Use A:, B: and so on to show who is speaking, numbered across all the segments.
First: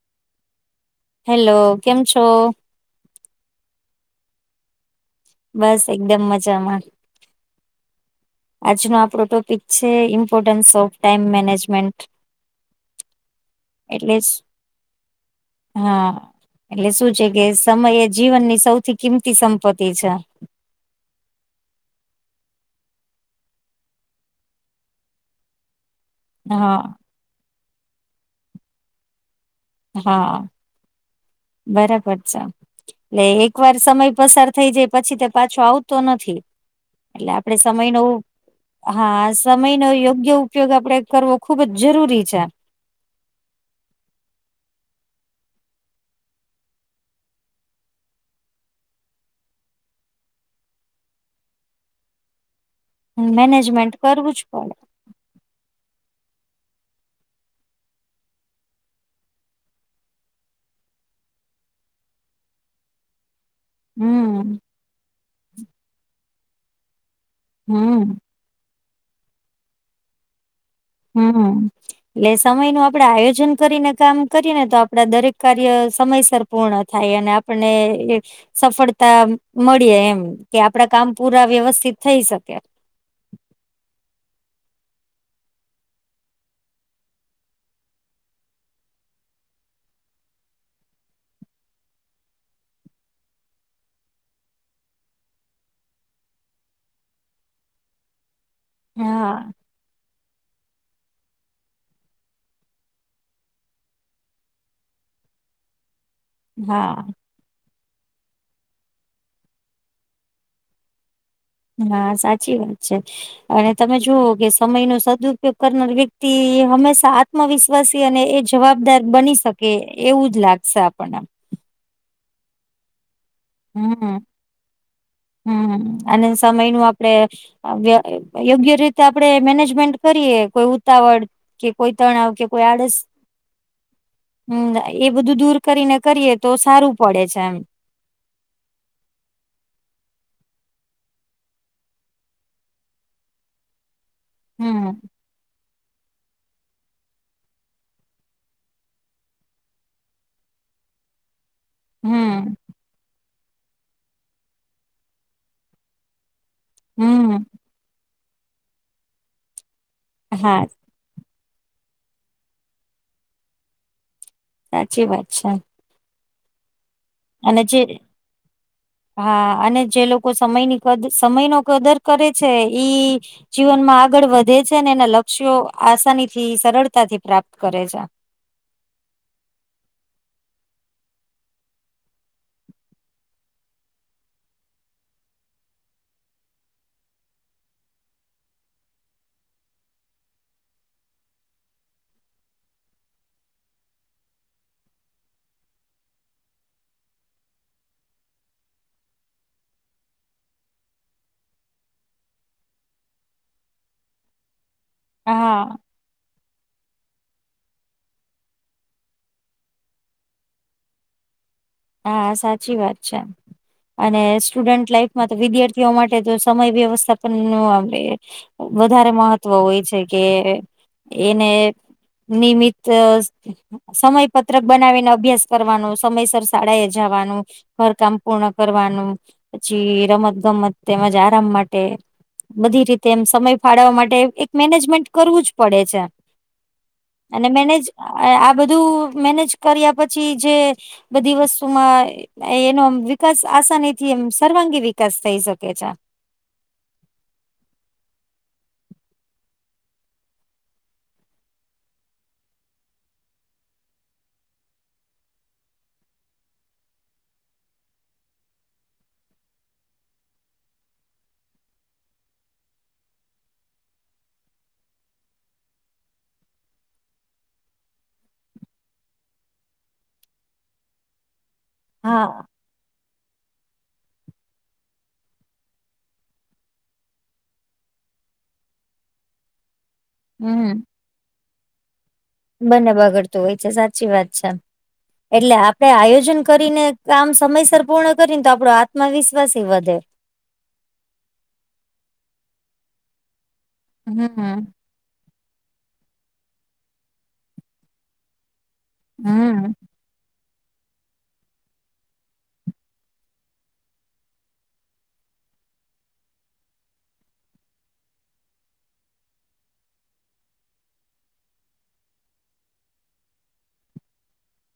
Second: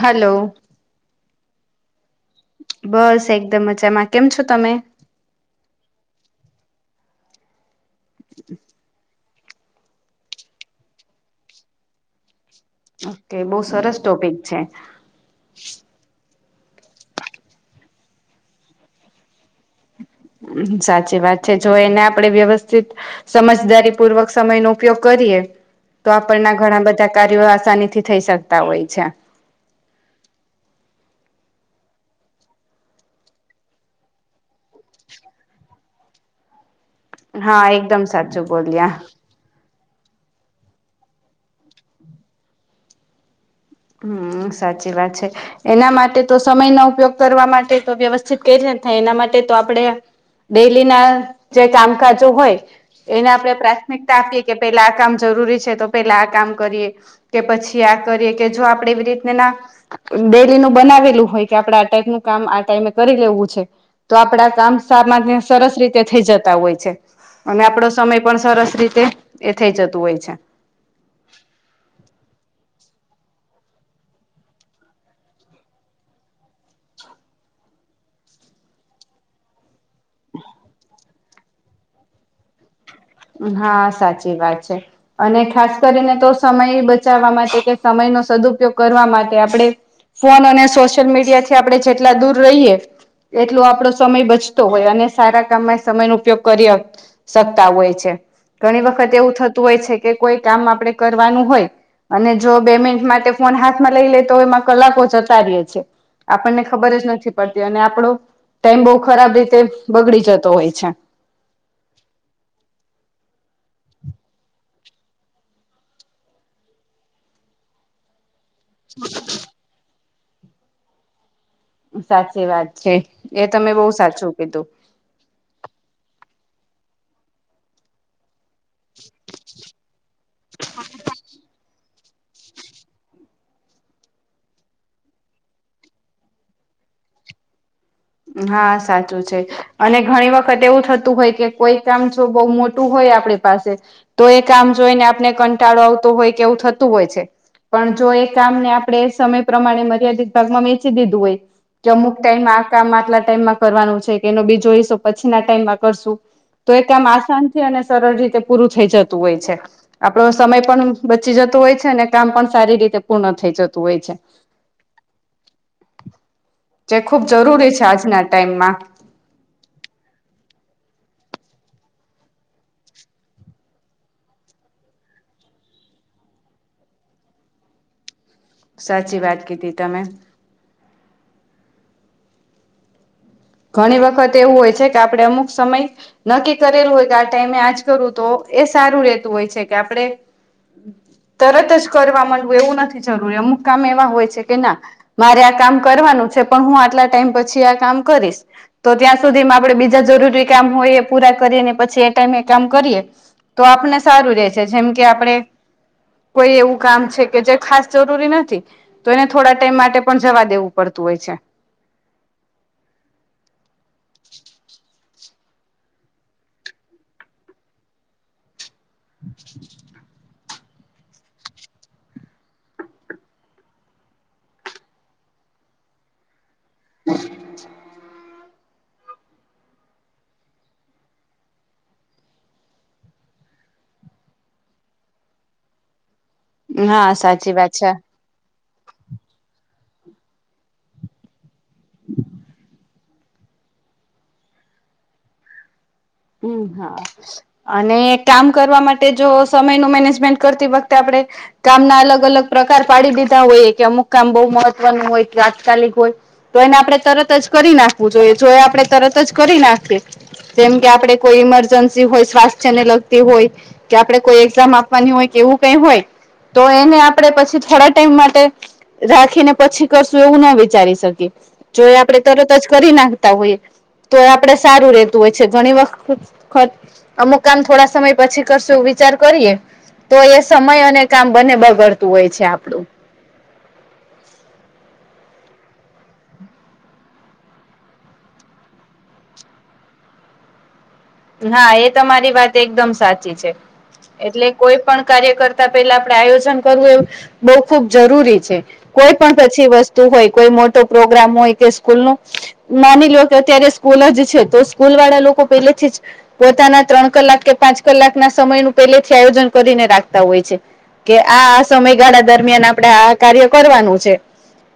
A: Hello
B: hello કેમ છો?
A: બસ એકદમ મજામાં. કેમ છો તમે?
B: બસ એકદમ મજામાં. આજનો આપણો ટોપિક છે importance of time management.
A: Okay બહુ સરસ
B: એટલે જ
A: ટોપિક છે.
B: હા એટલે શું છે કે સમય એ જીવનની સૌથી કિંમતી સંપત્તિ છે.
A: સાચી વાત છે જો એને આપડે વ્યવસ્થિત સમજદારી પૂર્વક સમયનો ઉપયોગ કરીએ. તો આપણના
B: હા
A: ઘણા બધા કાર્યો આસાની થી થઈ શકતા હોય છે.
B: હા બરાબર છે. એટલે એક વાર સમય પસાર થઈ જાય પછી તે પાછો આવતો નથી એટલે આપડે
A: હા
B: સમય નો
A: એકદમ સાચું બોલ્યા
B: હા સમય નો યોગ્ય ઉપયોગ આપડે કરવો ખુબ જ જરૂરી છે.
A: હમ્મ સાચી વાત છે એના માટે તો સમયનો ઉપયોગ કરવા માટે તો વ્યવસ્થિત કઈ રીતેના થાય એના માટે તો આપડે ડેલી ના જે ચામકાજો હોય એને આપણે
B: મેનેજમેન્ટ
A: પ્રાથમિકતા
B: કરવું જ
A: આપીએ કે
B: પડે
A: પેલા આ કામ જરૂરી છે તો પેલા આ કામ કરીએ કે પછી આ કરીએ કે જો આપડે એવી રીત ના ડેલી નું બનાવેલું હોય કે આપડે આ ટાઈપ નું કામ આ ટાઈમે કરી લેવું છે. તો આપડા
B: હમ
A: કામ સામાન્ય સરસ રીતે થઈ જતા હોય છે અને આપડો
B: હમ
A: સમય પણ સરસ રીતે એ થઈ જતું હોય છે.
B: હમ હમ. એટલે સમય નું આપડે આયોજન કરીને કામ કરીને તો આપડા દરેક કાર્ય સમયસર પૂર્ણ થાય અને આપને એ સફળતા મળીએ એમ કે આપડા કામ પુરા વ્યવસ્થિત થઈ શકે.
A: હા સાચી વાત છે. અને ખાસ કરીને તો સમય બચાવવા માટે કે સમયનો સદઉપયોગ કરવા માટે આપણે ફોન અને સોશિયલ મીડિયા થી આપડણે જેટલા દૂર રહીએ એટલો આપડો સમય બચતો હોય અને સારા કામમાં સમયનો ઉપયોગ કરી શકતા હોય છે. ઘણી વખત
B: હા
A: એવું થતું હોય છે કે કોઈ કામ આપડે કરવાનું હોય અને જો બે મિનિટ માટે ફોન હાથમાં લઈ લે તો એમાં કલાકો જતા રે છે. આપણને ખબર
B: હા
A: જ નથી પડતી અને આપણો ટાઈમ બહુ ખરાબ રીતે બગડી જતો હોય છે.
B: હા સાચી વાત છે. અને તમે જુઓ કે સમય નો સદઉપયોગ કરનાર વ્યક્તિ હંમેશા આત્મવિશ અને એ જવાબદાર બની શકે એવું જ લાગશે આપણને
A: સાચી વાત છે એ તમે બહુ સાચું કીધું
B: હમ હમ અને સમય નું આપડે યોગ્ય રીતે આપડે મેનેજમેન્ટ કરીએ કોઈ ઉતાવળ કે કોઈ તણાવ કે કોઈ આડસ હમ એ બધું દૂર કરીને કરીએ તો સારું પડે છે એમ
A: હા સાચું છે. અને ઘણી વખત એવું થતું હોય કે કોઈ કામ જો બહુ મોટું હોય આપણે પાસે તો એ કામ
B: હમ
A: જોઈને આપને કંટાળો આવતો હોય કે એવું થતું હોય છે. પણ જો એ કામ ને આપણે સમય પ્રમાણે મર્યાદિત ભાગમાં વેચી દીધું હોય કે અમુક
B: હમ
A: ટાઈમમાં આ કામ આટલા ટાઈમમાં કરવાનું છે કે એનો બીજો હિસ્સો પછી ના ટાઈમમાં કરશું. તો એ કામ
B: હમ
A: આસાન થી અને સરળ રીતે પૂરું થઈ જતું હોય છે આપણો
B: હા
A: સમય પણ બચી જતું હોય છે ને કામ પણ સારી રીતે પૂર્ણ થઈ જતું હોય છે.
B: સાચી વાત છે.
A: જે ખુબ
B: અને
A: જરૂરી
B: જે
A: છે આજના ટાઈમમાં
B: હા અને જે લોકો સમયની કદ સમય નો કદર કરે છે ઈ જીવનમાં આગળ વધે છે ને એના લક્ષ્યો આસાની થી સરળતાથી પ્રાપ્ત કરે છે.
A: સાચી વાત કીધી તમે ઘણી વખત એવું હોય છે કે આપડણે અમુક સમય નકી કરેલું હોય કે આ ટાઈમે આજ કરું તો એ સારું રેતું હોય છે કે આપડણે તરત જ કરવા માંડવું એવું નથી જરૂરી અમુક કામ એવા હોય છે કે ના મારે આ કામ કરવાનું છે પણ હું આટલા ટાઈમ પછી આ કામ કરીશ. તો ત્યાં સુધીમાં આપણેે બીજા જરૂરી કામ હોય એ પૂરા કરીએને પછી એ ટાઈમે એ કામ કરીએ. તો આપને સારું રે છે જેમ કે આપણેે
B: હા
A: કોઈ એવું કામ છે કે જે ખાસ જરૂરી નથી તો એને થોડા ટાઈમ માટે પણ જવા દેવું પડતું હોય છે.
B: હા સાચી વાત છે. અને સ્ટુડન્ટ લાઈફમાં તો વિદ્યાર્થીઓ માટે તો સમય વ્યવસ્થા પણ નો આવે. વધારે મહત્વ હોય છે કે એને નિમિત્ સમય પત્રક બનાવીને અભ્યાસ કરવાનો સમયસર શાળા એ જવાનું ઘર કામ પૂર્ણ કરવાનું પછી રમત ગમત તેમજ આરામ માટે બધી રીતે એમ સમય ફાળવવા માટે એક મેનેજમેન્ટ કરવું જ પડે છે.
A: હા
B: અને
A: સાચી વાત
B: મેનેજ
A: છે
B: આ બધું મેનેજ કર્યા પછી જે બધી વસ્તુ માં એનોમ વિકાસ આસાનીથી એમ સર્વાંગી વિકાસ થઈ શકે છે.
A: હમ હા અને કામ કરવા માટે જો સમયનું મેનેજમેન્ટ કરતી વખતે આપણે કામ ના અલગ અલગ પ્રકાર પાડી દીધા હોય કે અમુક કામ બહુ મહત્વનું હોય કે તાત્કાલિક હોય તો એને આપણે તરત જ કરી નાખવું જોઈએ જો એ આપણે તરત જ કરી નાખીએ તેમ કે આપે કોઈ ઈમરજન્સી હોય સ્વાસ્થ્ય ને લગતી હોય કે આપડે કોઈ એક્ઝામ આપવાની હોય કે એવું કઈ હોય તો એને આપણે પછી થોડા ટાઈમ માટે રાખીને પછી કરશું એવું ના વિચારી શકી જો એ આપણે
B: હા
A: તરત જ કરી નાખતા હોઈએ તો આપડે સારું રેતું હોય છે. ઘણી વખત ખત અમુક કામ થોડા સમય પછી કરશું વિચાર કરીએ. તો એ
B: હમ
A: સમય અને કામ બને બગડતું હોય છે આપડું
B: તો હોય છે સાચી વાત છે એટલે આપણે આયોજન કરીને કામ સમયસર પૂર્ણ કરીને તો આપડો આત્મવિશ્વાસ એ વધે
A: હા એ તમારી વાત એકદમ સાચી છે એટલે
B: હમ
A: કોઈ પણ કાર્ય કર તા પેલા આપડે આયોજન કરવું એ બહુ ખુબ જરૂરી છે કોઈ પણ પછી
B: હમ
A: વસ્તુ તુ હોય કોઈ મોટો પ્રોગ્રામ હોય કે સ્કૂલ નું માની લો કે અત્યારે સ્કૂલ જ છે તો સ્કૂલ વાળા લોકો પેલેથી જ પોતાના ત્રણ કલાક કે પાંચ કલાક ના સમય નું પહેલેથી આયોજન કરીને રાખતા હોય છે. કે આ સમયગાળા દરમિયાન આપણે આ કાર્ય કરવાનું છે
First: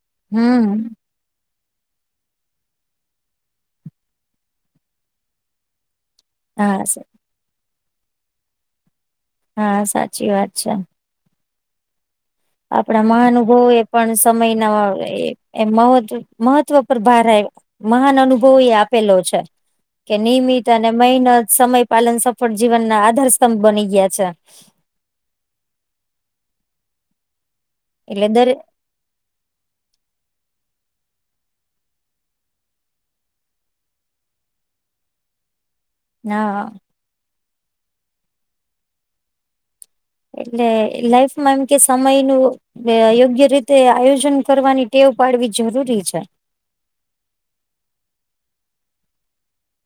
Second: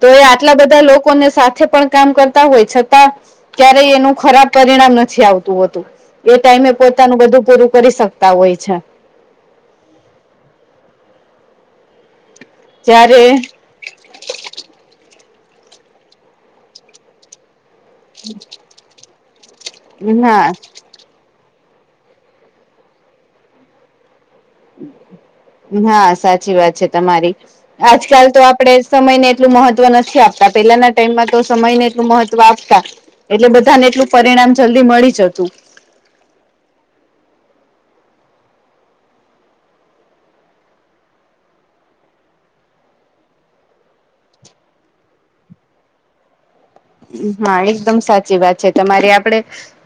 A: તો એ આટલા બધા
B: હમ
A: લોકો લોકોને સાથે પણ કામ કરતા હોય છતાં ક્યારેય એનું ખરાબ પરિણામ નથી આવતું હોતું. એ ટાઈમે
B: હા
A: પોતાનું બધું પૂરું કરી શકતા હોય છે.
B: હા સાચી વાત છે. આપણા
A: જ્યારે
B: મહાઅનુભવે પણ સમયના એ મહ મહત્વ પર ભાર આવ્યા મહાન અનુભવ એ આપેલો છે કે
A: હા
B: નિયમિત અને ને મહેનત સમય પાલન સફળ જીવન ના આધારસ્તંભ બની ગયા છે.
A: હા સાચી વાત છે તમારી આજકાલ
B: એટલે
A: તો
B: દરે
A: આપડે સમય ને એટલું મહત્વ નથી આપતા પેલાના ટાઈમમાં તો સમય ને એટલું મહત્વ આપતા એટલે બધાને એટલું પરિણામ જલ્દી મળી જતું.
B: હા હા એટલે લાઈફમાં એમ કે સમય નું એ યોગ્ય રીતે આયોજન કરવાની ટેવ પાડવી જરૂરી છે.
A: હા એકદમ સાચી વાત છે તમારી આપડે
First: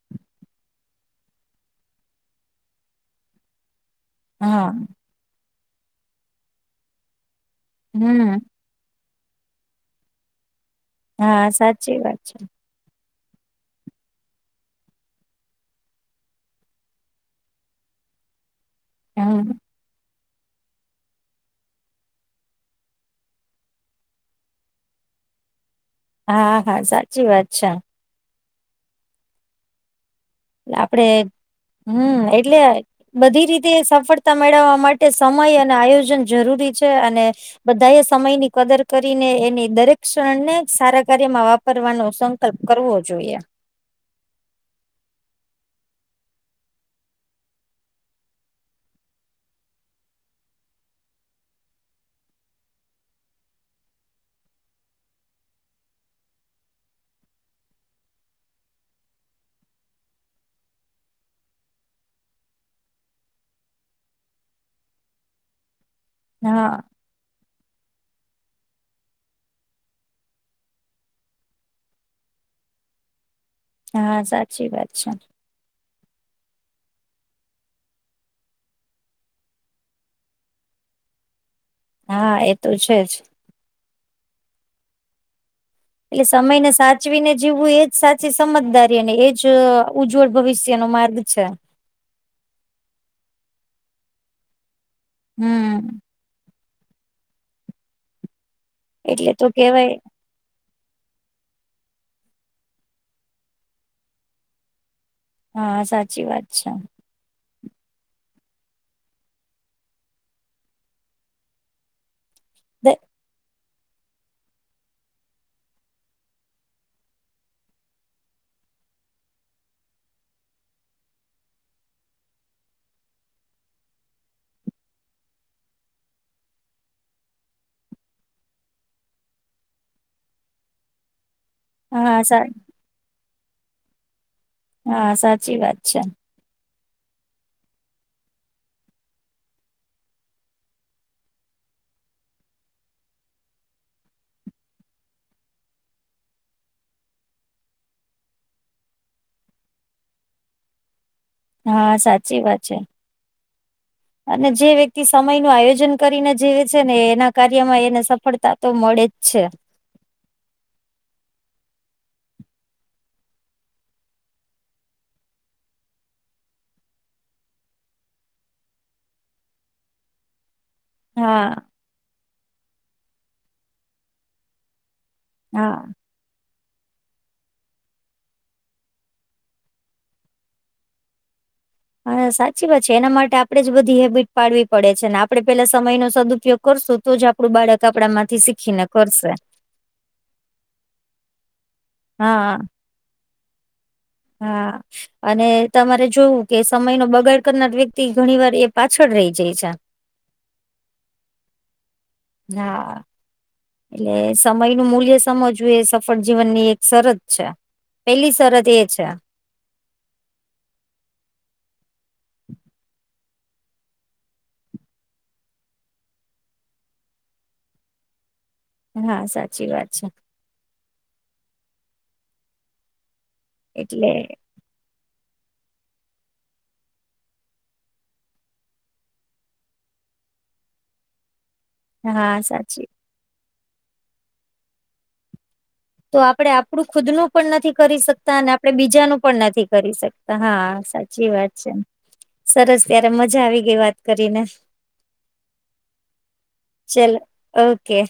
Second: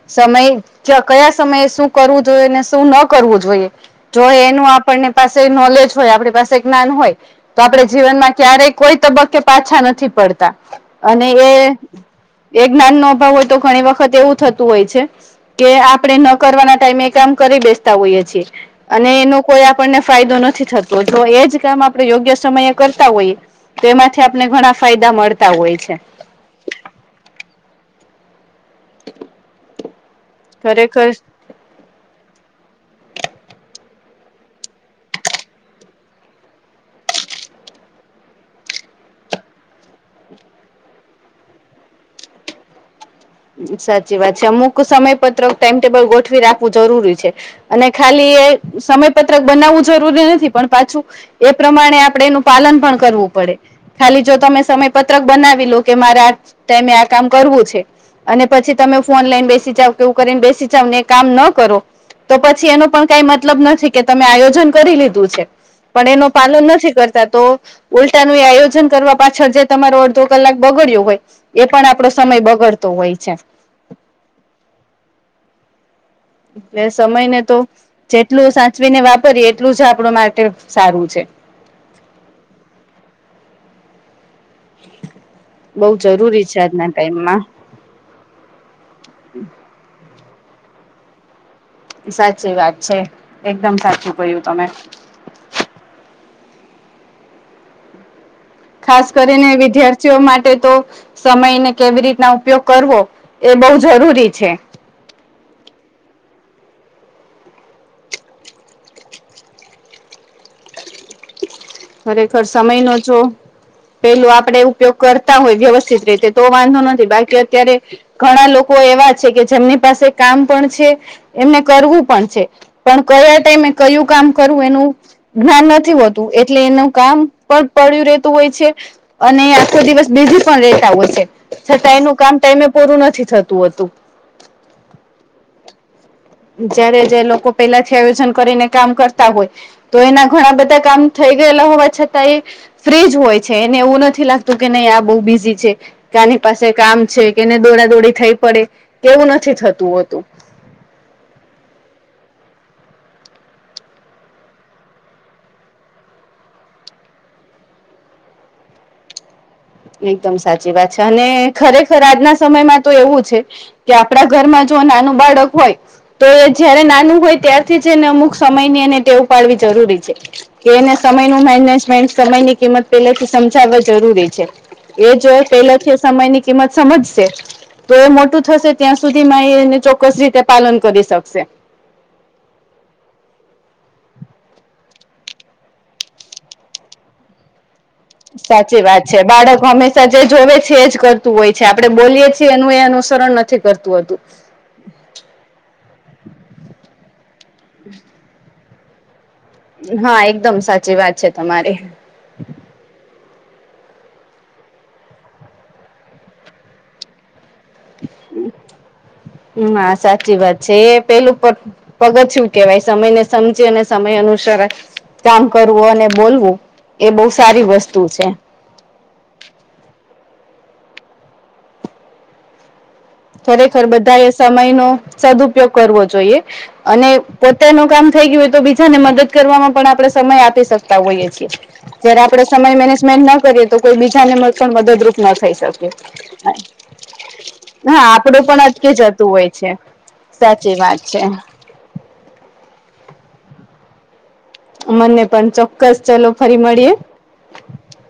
A: સમય ચ કયા સમયે શું કરવું જોઈએ ને શું ન કરવું જોઈએ. જો એનું
B: હા
A: આપણને પાસે નોલેજ હોય આપણી પાસે જ્ઞાન હોય તો આપણે જીવનમાં
B: હમ
A: ક્યારેક કોઈ તબક્કે પાછા નથી પડતા અને એ
B: એ વાત છે.
A: એ જ્ઞાન નો અભાવ હોય તો ઘણી વખત એવું થતું હોય છે. કે આપણે ન કરવાના ટાઈમે એ કામ કરી બેસતા હોઈએ છીએ અને એનું
B: હમ
A: કોઈ આપણને ફાયદો નથી થતો જો એ જ કામ આપણેે યોગ્ય સમયે કરતા હોઈએ. તો એમાંથી આપને ઘણા ફાયદા મળતા હોય છે.
B: હા હા સાચી વાત છે.
A: [inaudible]
B: આપડે હમ્મ એટલે બધી રીતે સફળતા મેળવવા માટે સમય અને આયોજન જરૂરી છે અને બધા એ સમયની કદર કરીને એની દરેક ક્ષણને સારા કાર્યમાં વાપ રવાનો સંકલ્પ કરવો જોઈએ.
A: સાચી વાત છે અમુક સમયપત્રક ટાઈમટેબલ ગોઠવી રાખવું જરૂરી છે. અને ખાલી એ સમયપત્રક બનાવવું જરૂરી નથી પણ પાછું એ પ્રમાણે આપણે એનું પાલન પણ કરવું પડે. ખાલી જો તમે સમયપત્રક બનાવી લો કે મારે આ ટાઈમે આ કામ કરવું છે અને પછી તમે ફોન લઈને બેસી જાવ કે એવું કરીને બેસી જાવ ને કામ ન કરો તો પછી એનો પણ કઈ મતલબ નથી કે તમે આયોજન કરી લીધું છે પણ એનો પાલન
B: હા
A: નથી કરતા તો ઉલટાનું એ આયોજન કરવા પાછળ જે તમારો અડધો કલાક બગડ્યો હોય એ પણ આપડો સમય બગડતો હોય છે.
B: હા સાચી વાત છે.
A: ને સમયને તો જેટલું સાચવીને વાપરીએ એટલું જ આપડુ માટે સારું છે.
B: હા એ તો છે જ
A: બઉ
B: એટલે
A: જરૂરી છે
B: સમયને
A: આજના
B: સાચવીને
A: ટાઈમમાં
B: જીવવું એજ સાચી સમજદારી અને એજ ઉજ્જવળ ભવિષ્ય નો માર્ગ છે
A: સાચી વાત છે એકદમ સાચું ક્યું તમે
B: હમ્મ
A: ખાસ
B: એટલે
A: કરીને
B: તો કેવાય
A: વિદ્યાર્થીઓ માટે તો સમયને કેવી રીતના ઉપયોગ કરવો એ બહુ જરૂરી છે.
B: હા સાચી વાત છે.
A: ખરેખર સમય નો જો પેલું આપણે ઉપયોગ કરતા હોય વ્યવસ્થિત રીતે તો વાંધો નથી બાકી અત્યારે ઘણા લોકો એવા છે કે જેમની પાસે કામ પણ છે એમને કરવું પણ છે પણ કયા ટાઈમે કયું કામ કરવું એનું જ્ઞાન નથી હોતું એટલે એનું કામ પણ પડ્યું રહેતું હોય છે. અને આખો દિવસ બીઝી પણ રહેતા હોય છે છતાં એનું
B: હા
A: કામ
B: સા
A: ટાઈમે પૂરું નથી થતું હોતું.
B: હા સાચી વાત છે.
A: જયારે જે લોકો પેલા થી આયોજન કરીને કામ કરતા હોય તો એના ઘણા બધા કામ થઈ ગયેલા હોવા છતાં એ ફ્રીજ હોય છે એને એવું નથી લાગતું કે નહી આ બહુ બિઝી છે. આની પાસે કામ છે કેને દોડાદોડી થઈ પડે કેવું નથી થતું હોતું.
B: હા સાચી વાત છે. અને જે વ્યક્તિ સમય નું આયોજન કરીને જીવે છે ને એના કાર્યમાં એને સફળતા તો મળે જ છે.
A: એકદમ સાચી વાત છે અને ખરેખર આજના સમયમાં તો એવું છે કે આપણા ઘરમાં જો નાનું બાળક હોય તો એ જયારે નાનું હોય ત્યારથી જ એને અમુક સમય ની એને ટેવ પાડવી જરૂરી છે. કે એને સમયનું
B: હા
A: મેનેજમેન્ટ સમયની કિંમત પેલેથી સમજાવવા જરૂરી છે. એ જો
B: હા
A: પેલાથી સમય ની કિંમત સમજશે તો એ મોટું થશે ત્યાં સુધી મા એ એને ચોક્કસ રીતે પાલન કરી શકશે.
B: હા સાચી વાત છે એના માટે આપડે જ બધી હેબિટ પાડવી પડે છે અને આપડે પેલા સમયનો સદઉપયોગ કરશું તો જ આપડું બાળક આપણા માંથી શીખીને કરશે.
A: તે જે જોવે છે એ જ કરતું હોય છે આપડણે બોલીએ છીએ
B: હા
A: એનું એ અનુસરણ નથી કરતું હોતું.
B: હા. અને તમારે જોયું કે સમય નો બગાડ કરનાર વ્યક્તિ ઘણી વાર એ પાછળ રહી જાય છે.
A: હા એકદમ સાચી વાત છે તમારી
B: હા. એટલે સમય નું મૂલ્ય સમજવું એ સફળ જીવન ની એક શરત છે. પહેલી શરત એ છે.
A: હા સાચી વાત છે એ પહેલું પણ પગથીયું કેવાય સમયને સમજે અને સમય અનુસર કામ કરવું અને બોલવું એ બહુ સારી વસ્તુ છે.
B: હા સાચી વાત છે.
A: ખરેખર
B: એટલે
A: બધા એ સમય નો સદઉપયોગ કરવો જોઈએ. અને પોતાનું કામ થઈ ગયું હોય તો બીજાને મદદ કરવાવામાં પણ આપણે સમય આપી શકતા હોઈએ છીએ. જયારે
B: હા
A: આપણેે સમય
B: સાચી
A: મેનેજમેન્ટ ના કરીએ તો કોઈ બીજાને પણ મદદરૂપ ન થઈ શકે.
B: તો આપડે આપણું ખુદ નું પણ નથી કરી
A: હા
B: શકતા
A: આપડું
B: અને
A: પણ
B: આપડે
A: અટકી
B: બીજાનું
A: જતું
B: પણ
A: હોય
B: નથી
A: છે
B: કરી શકતા હા
A: સાચી વાત
B: સાચી વાત છે. સરસ ત્યારે મજા આવી ગઈ વાત કરીને
A: મને પણ ચોક્કસ ચલો ફરી મળીએે.
B: ચલો ઓકે.